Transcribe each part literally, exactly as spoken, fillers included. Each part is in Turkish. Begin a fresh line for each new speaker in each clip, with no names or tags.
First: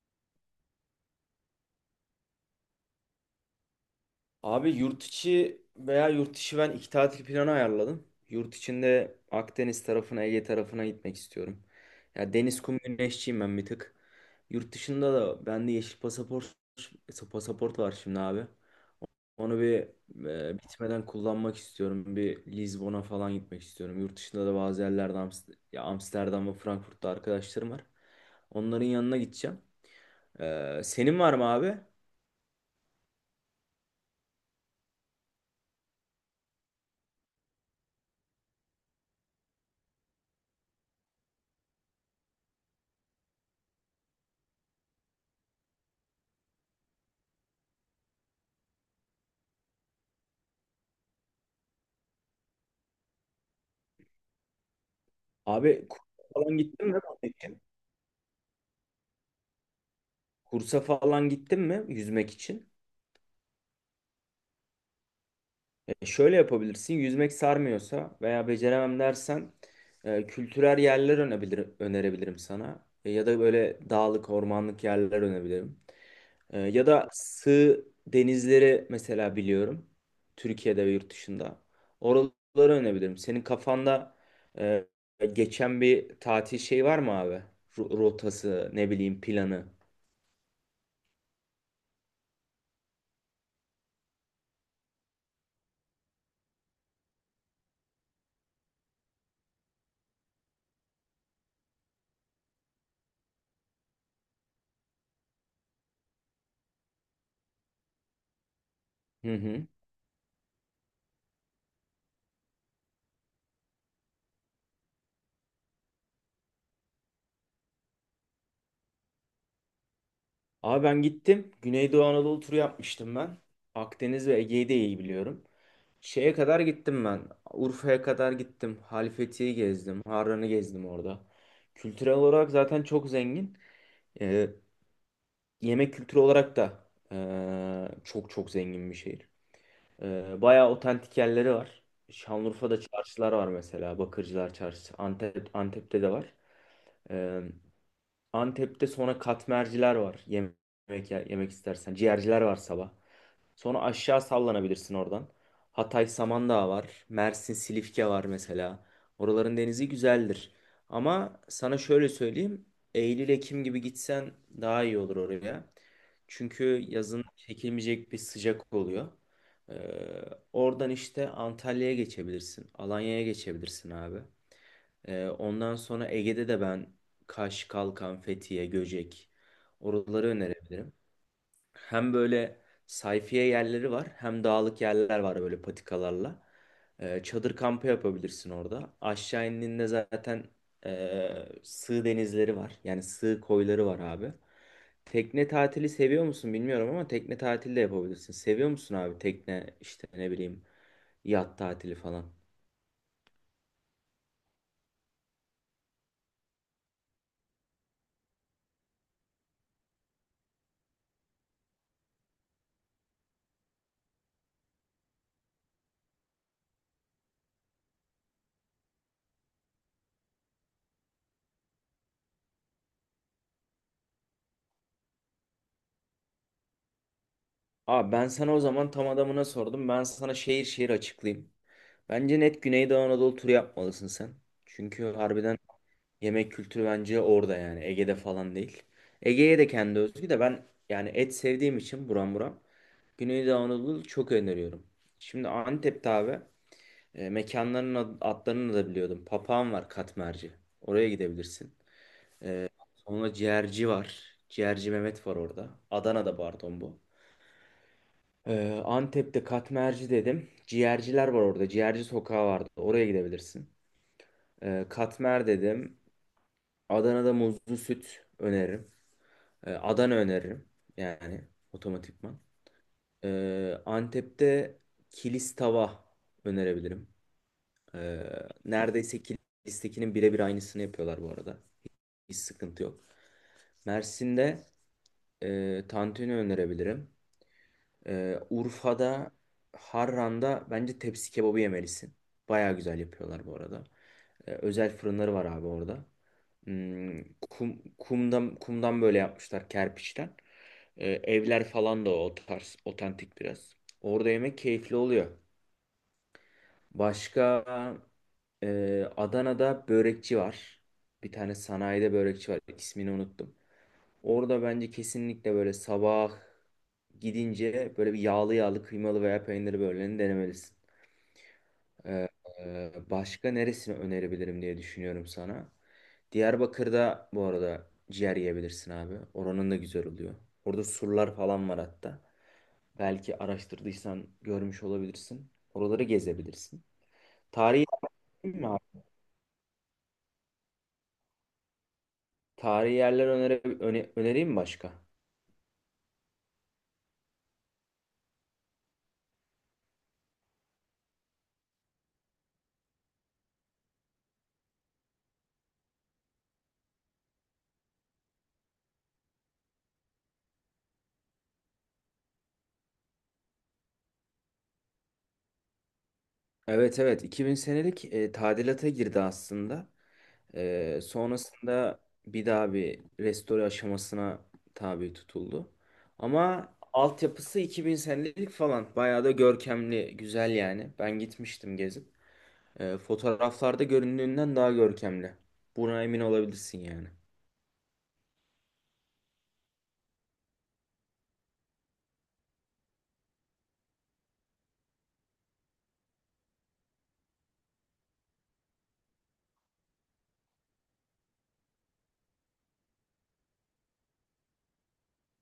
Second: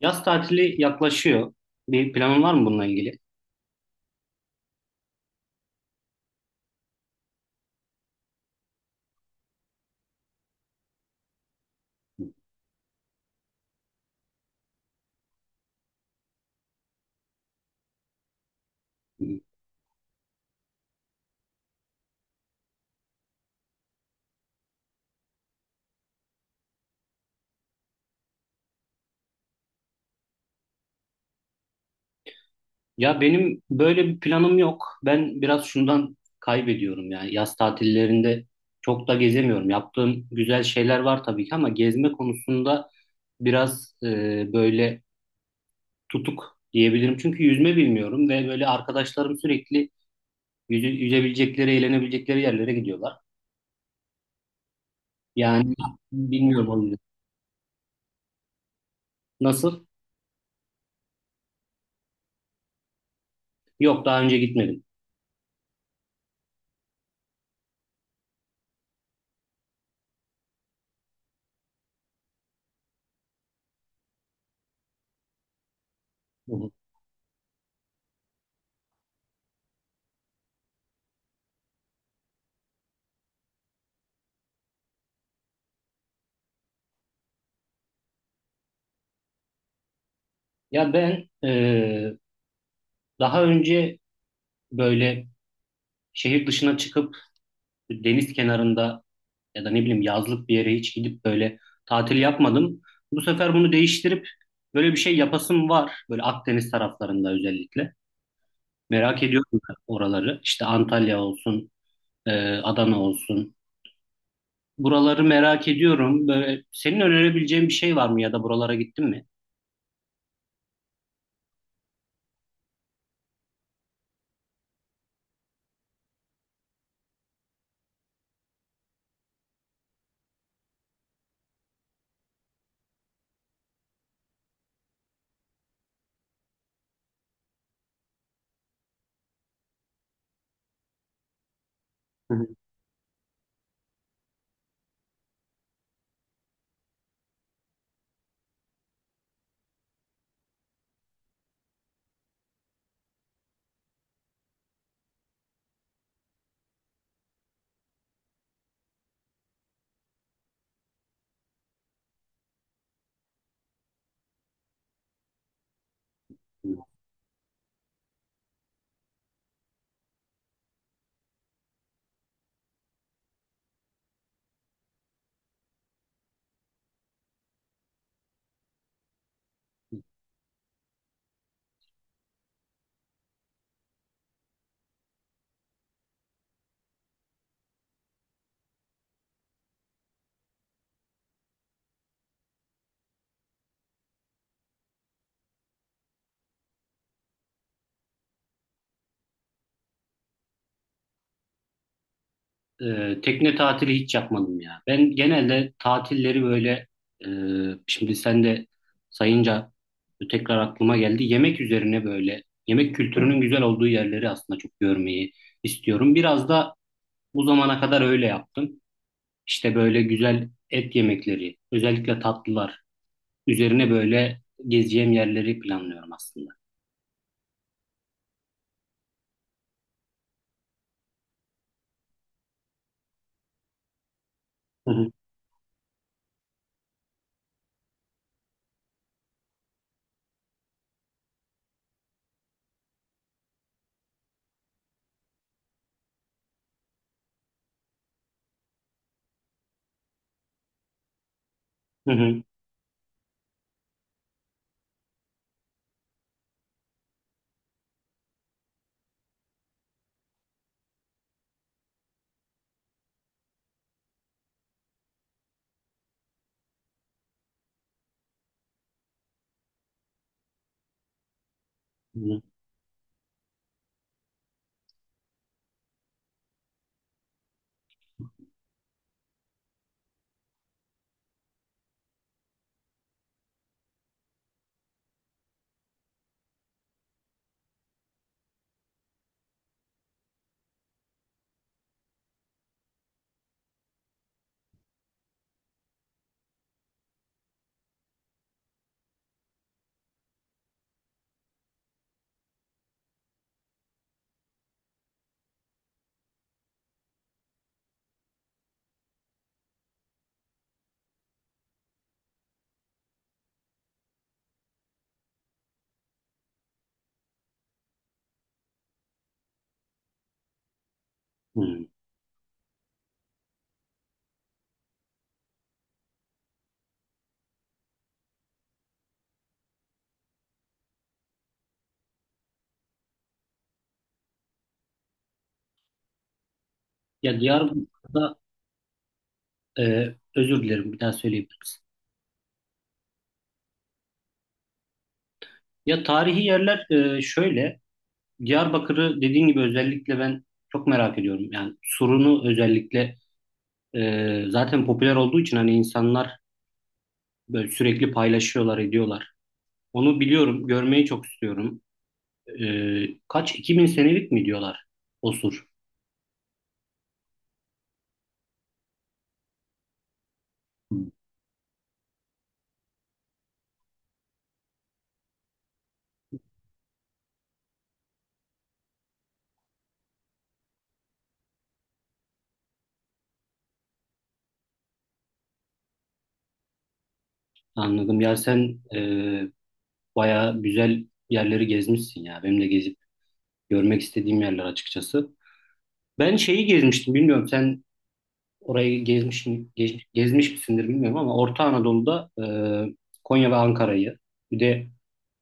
Yaz tatili yaklaşıyor. Bir planın var mı bununla ilgili?
Abi yurt içi veya yurt dışı ben iki tatil planı ayarladım. Yurt içinde Akdeniz tarafına, Ege tarafına gitmek istiyorum. Ya deniz kum güneşçiyim ben bir tık. Yurt dışında da bende yeşil pasaport pasaport var şimdi abi. Onu bir e, bitmeden kullanmak istiyorum. Bir Lizbon'a falan gitmek istiyorum. Yurt dışında da bazı yerlerde Amst- ya Amsterdam ve Frankfurt'ta arkadaşlarım var. Onların yanına gideceğim. Ee, senin var mı abi?
Ya benim böyle bir planım yok. Ben biraz şundan kaybediyorum yani yaz tatillerinde çok da gezemiyorum. Yaptığım güzel şeyler var tabii ki ama gezme konusunda biraz e, böyle tutuk diyebilirim. Çünkü yüzme bilmiyorum ve böyle arkadaşlarım sürekli yüze, yüzebilecekleri, eğlenebilecekleri yerlere gidiyorlar. Yani
Abi Kuş'a falan
bilmiyorum o
gittin
yüzden.
mi?
Nasıl?
Kursa falan gittin mi yüzmek için?
Yok daha önce gitmedim.
E, şöyle yapabilirsin. Yüzmek sarmıyorsa veya beceremem dersen e, kültürel yerler önebilir, önerebilirim sana. E, ya da böyle dağlık, ormanlık yerler önebilirim.
Hı
E,
hı.
ya da sığ denizleri mesela biliyorum. Türkiye'de ve yurt dışında. Oraları önebilirim. Senin kafanda e, geçen bir tatil şey var mı abi? Ru- Rotası, ne bileyim planı.
Ya ben e, daha önce böyle şehir dışına çıkıp deniz kenarında ya da ne bileyim yazlık bir yere hiç gidip böyle tatil yapmadım. Bu sefer bunu değiştirip böyle bir şey yapasım var. Böyle Akdeniz taraflarında özellikle. Merak
Hı
ediyorum
hı.
oraları. İşte Antalya olsun, e, Adana olsun. Buraları merak ediyorum. Böyle senin önerebileceğin bir şey var mı ya da buralara gittin mi?
Abi ben gittim. Güneydoğu Anadolu turu yapmıştım ben. Akdeniz ve Ege'yi de iyi biliyorum. Şeye kadar gittim ben. Urfa'ya kadar gittim. Halifeti'yi gezdim. Harran'ı gezdim orada. Kültürel olarak zaten çok zengin. Ee, Yemek kültürü olarak da ee, çok çok zengin bir şehir. Ee, bayağı otantik yerleri var.
Hı
Şanlıurfa'da çarşılar var mesela. Bakırcılar Çarşısı. Antep, Antep'te de var. Ee, Antep'te sonra katmerciler var. Yemek yer- yemek istersen. Ciğerciler var sabah. Sonra aşağı sallanabilirsin oradan. Hatay Samandağ var. Mersin Silifke var mesela. Oraların denizi güzeldir. Ama sana şöyle söyleyeyim. Eylül-Ekim gibi gitsen daha iyi olur oraya. Çünkü
hı.
yazın çekilmeyecek bir sıcak oluyor. Ee, Oradan işte Antalya'ya geçebilirsin. Alanya'ya geçebilirsin abi. Ee, ondan sonra Ege'de de ben Kaş, Kalkan, Fethiye, Göcek oraları önerebilirim. Hem böyle sayfiye yerleri var hem dağlık yerler var böyle patikalarla. Ee, çadır kampı yapabilirsin orada. Aşağı indiğinde zaten ee, sığ denizleri var. Yani sığ koyları var abi. Tekne tatili seviyor musun bilmiyorum ama tekne tatili de yapabilirsin. Seviyor musun abi tekne işte ne bileyim yat tatili falan?
Ee, tekne tatili hiç yapmadım ya. Ben genelde tatilleri böyle e, şimdi sen de sayınca tekrar aklıma geldi. Yemek üzerine böyle yemek kültürünün güzel olduğu yerleri aslında çok görmeyi istiyorum. Biraz da bu zamana kadar öyle yaptım. İşte böyle güzel et yemekleri, özellikle tatlılar üzerine böyle gezeceğim yerleri planlıyorum aslında.
Abi ben sana o zaman tam adamına sordum. Ben sana şehir şehir açıklayayım. Bence net Güneydoğu Anadolu turu yapmalısın sen.
Hı
Çünkü
hı,
harbiden yemek kültürü bence orada, yani Ege'de falan değil. Ege'ye de kendi özgü de ben yani et sevdiğim için buram buram Güneydoğu Anadolu çok öneriyorum. Şimdi Antep'te abi e, mekanların ad- adlarını da biliyordum. Papağan var katmerci. Oraya gidebilirsin.
hı hı,
E, Sonra ciğerci var. Ciğerci Mehmet var orada. Adana'da pardon bu. Ee, Antep'te Katmerci dedim. Ciğerciler var orada. Ciğerci sokağı vardı. Oraya gidebilirsin. Ee, Katmer dedim. Adana'da muzlu süt öneririm. Ee, Adana öneririm. Yani otomatikman.
hı
Ee, Antep'te kilis tava önerebilirim. Ee, Neredeyse kilistekinin birebir aynısını yapıyorlar bu arada. Hiç sıkıntı yok. Mersin'de e, tantuni önerebilirim. Ee, Urfa'da, Harran'da bence tepsi kebabı yemelisin. Baya güzel yapıyorlar bu arada. Ee, özel fırınları var abi orada. Hmm, kum, kumdan, kumdan böyle yapmışlar kerpiçten. Ee, evler falan da o tarz, otantik biraz. Orada yemek keyifli oluyor. Başka e, Adana'da börekçi var. Bir tane sanayide börekçi var. İsmini unuttum. Orada bence kesinlikle böyle sabah gidince böyle bir yağlı yağlı kıymalı veya peynirli böğürlenini denemelisin.
hı.
Ee, e, Başka neresini önerebilirim diye düşünüyorum sana. Diyarbakır'da bu arada ciğer yiyebilirsin abi. Oranın da güzel oluyor. Orada surlar falan var hatta. Belki araştırdıysan görmüş olabilirsin. Oraları gezebilirsin.
Ya
Tarihi
Diyarbakır'da
yer mi abi?
e, özür dilerim bir daha söyleyebilirim.
Tarihi yerler önere, öne- önereyim mi başka?
Ya tarihi yerler e, şöyle, Diyarbakır'ı dediğin gibi özellikle ben çok merak ediyorum. Yani Sur'unu özellikle e, zaten popüler olduğu için hani insanlar böyle sürekli paylaşıyorlar, ediyorlar. Onu biliyorum, görmeyi çok istiyorum. E, kaç, iki bin senelik mi diyorlar o Sur?
Evet, evet, iki bin senelik e, tadilata girdi aslında.
Hı.
Ee, sonrasında bir daha bir restore aşamasına tabi tutuldu. Ama altyapısı iki bin senelik falan. Bayağı da görkemli, güzel yani. Ben gitmiştim gezip. Ee, fotoğraflarda göründüğünden daha görkemli. Buna emin olabilirsin yani.
Anladım. Ya sen e, bayağı güzel yerleri gezmişsin ya. Benim de gezip görmek istediğim yerler açıkçası. Ben şeyi gezmiştim, bilmiyorum sen orayı gezmiş mi, gez- gezmiş misindir bilmiyorum ama Orta Anadolu'da e, Konya ve Ankara'yı bir de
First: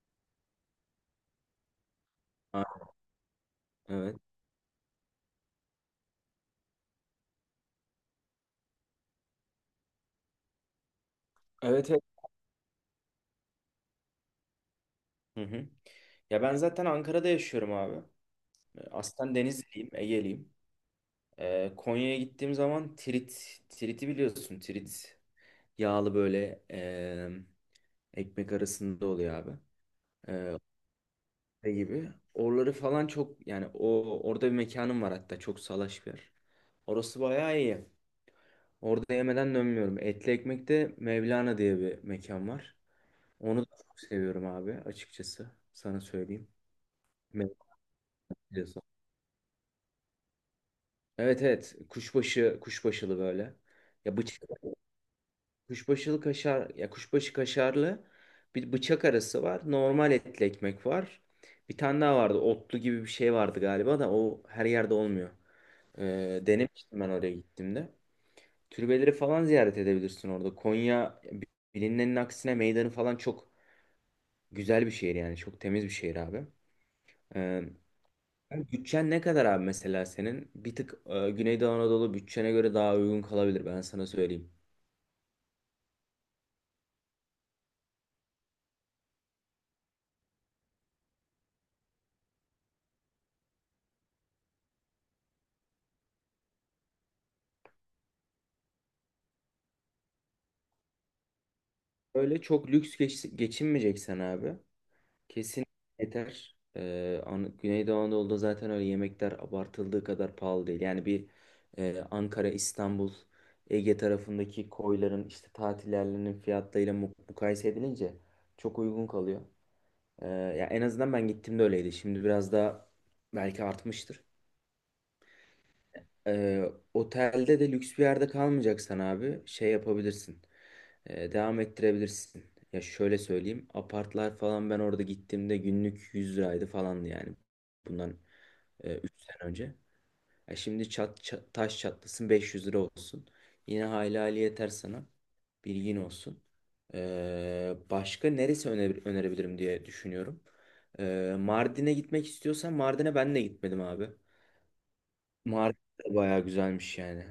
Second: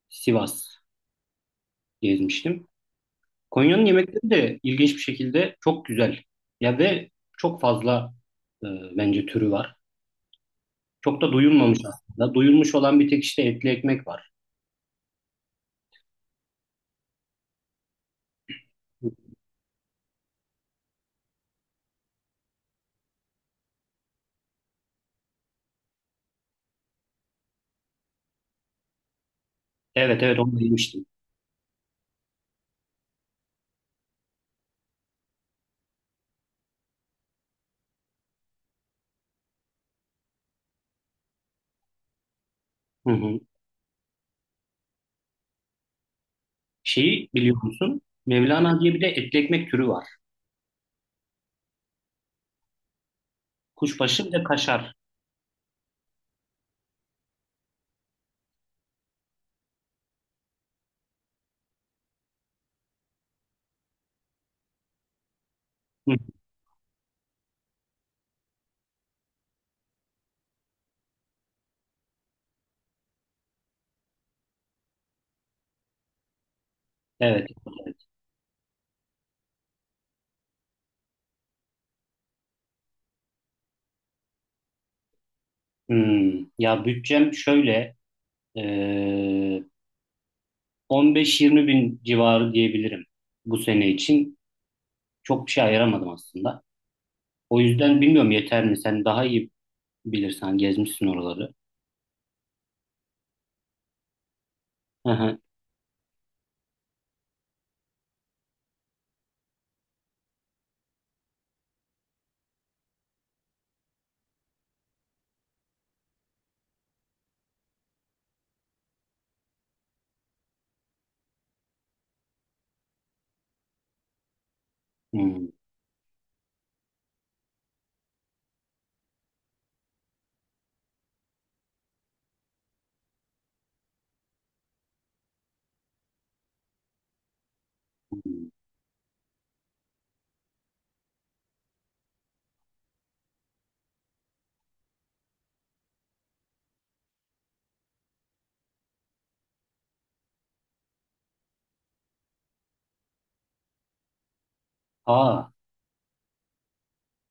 Sivas
Ha,
gezmiştim. Konya'nın
evet.
yemekleri de ilginç bir şekilde çok güzel. Ya ve çok fazla e, bence türü var. Çok da duyulmamış
Evet, evet.
aslında. Duyulmuş olan bir tek işte etli ekmek var.
Hı hı. Ya ben zaten Ankara'da yaşıyorum abi. Aslen Denizliyim, Ege'liyim. Ee, Konya'ya gittiğim zaman Tirit, Tirit'i biliyorsun, Tirit. Yağlı böyle em, ekmek arasında oluyor abi.
Evet, evet, onu
E,
da yemiştim.
Şey gibi. Oraları falan çok, yani o orada bir mekanım var hatta, çok salaş bir yer. Orası bayağı iyi. Orada yemeden dönmüyorum. Etli Ekmek'te Mevlana diye bir mekan var.
Hı hı.
Onu da çok seviyorum abi, açıkçası. Sana söyleyeyim.
Şeyi
Mevlana
biliyor musun? Mevlana
diyorsun.
diye bir de etli ekmek türü var.
Evet, evet. Kuşbaşı, kuşbaşılı böyle. Ya
Kuşbaşı
bıçak
ve kaşar.
kuşbaşılı kaşar, ya kuşbaşı kaşarlı bir bıçak arası var. Normal etli ekmek var. Bir tane daha vardı. Otlu gibi bir şey vardı galiba da o her yerde olmuyor.
Hı.
Ee, denemiştim ben oraya gittiğimde. Türbeleri falan ziyaret edebilirsin orada. Konya bilinenin aksine meydanı falan çok güzel bir şehir yani. Çok temiz bir şehir abi. Ee,
Evet, evet.
Yani bütçen ne kadar abi, mesela senin? Bir tık e, Güneydoğu Anadolu bütçene göre daha uygun kalabilir, ben sana söyleyeyim.
Hmm, ya bütçem şöyle. Ee, on beş yirmi bin civarı diyebilirim bu sene için. Çok bir şey ayıramadım aslında. O yüzden bilmiyorum, yeter mi? Sen daha iyi bilirsen, gezmişsin oraları.
Öyle çok lüks geç, geçinmeyeceksen abi.
Hı hı.
Kesin yeter. Ee, An- Güneydoğu Anadolu'da zaten öyle yemekler abartıldığı kadar pahalı değil. Yani bir e, Ankara, İstanbul, Ege tarafındaki koyların işte tatillerinin fiyatlarıyla mu- mukayese edilince çok uygun kalıyor. Ee, ya en azından ben gittiğimde öyleydi. Şimdi biraz daha belki artmıştır.
Hmm.
Ee, Otelde de lüks bir yerde kalmayacaksan abi şey yapabilirsin. Ee, devam ettirebilirsin. Ya şöyle söyleyeyim. Apartlar falan ben orada gittiğimde günlük yüz liraydı falandı yani. Bundan üç sene önce. E şimdi çat, ça- taş çatlasın beş yüz lira olsun. Yine hayli hayli yeter sana. Bilgin olsun. Ee, başka neresi öne- önerebilirim diye düşünüyorum. Ee, Mardin'e gitmek istiyorsan Mardin'e ben de gitmedim abi.
Aa,
Mardin de bayağı güzelmiş yani.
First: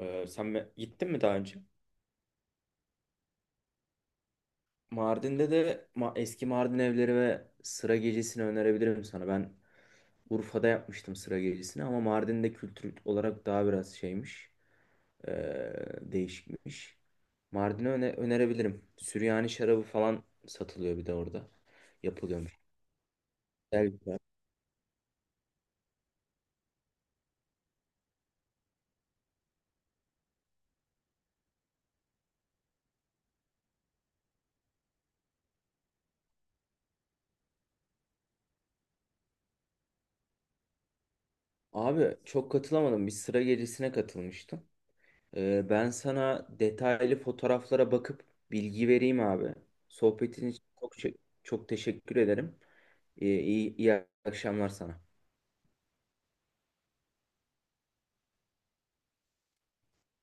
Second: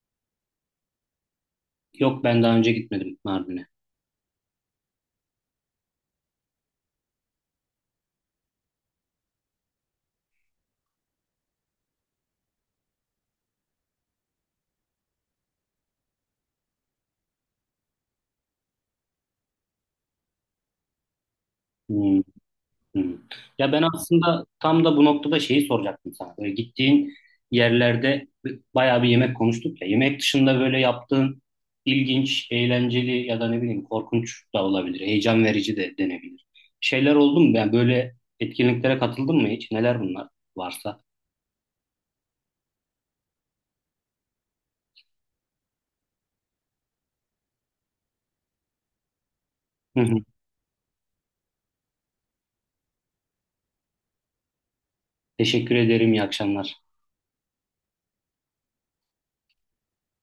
Ee, sen mi- gittin mi daha önce?
yok, ben daha önce gitmedim Mardin'e.
Mardin'de de ma- eski Mardin evleri ve sıra gecesini önerebilirim sana. Ben Urfa'da yapmıştım sıra gecesini, ama Mardin'de kültür olarak daha biraz şeymiş. ee, Değişikmiş. Mardin'i öne- önerebilirim. Süryani şarabı falan satılıyor bir de orada.
Hmm.
Yapılıyormuş.
Hı. Ya ben
Güzel bir yer.
aslında tam da bu noktada şeyi soracaktım sana. Böyle gittiğin yerlerde bayağı bir yemek konuştuk ya. Yemek dışında böyle yaptığın ilginç, eğlenceli ya da ne bileyim korkunç da olabilir, heyecan verici de denebilir. Şeyler oldu mu? Yani böyle etkinliklere katıldın mı hiç? Neler bunlar varsa?
Abi çok katılamadım. Bir sıra gecesine katılmıştım. Ee, ben sana detaylı fotoğraflara bakıp bilgi vereyim abi.
Hı hı.
Sohbetin için çok, çok teşekkür ederim. Ee, iyi, iyi akşamlar sana.
Teşekkür ederim. İyi akşamlar.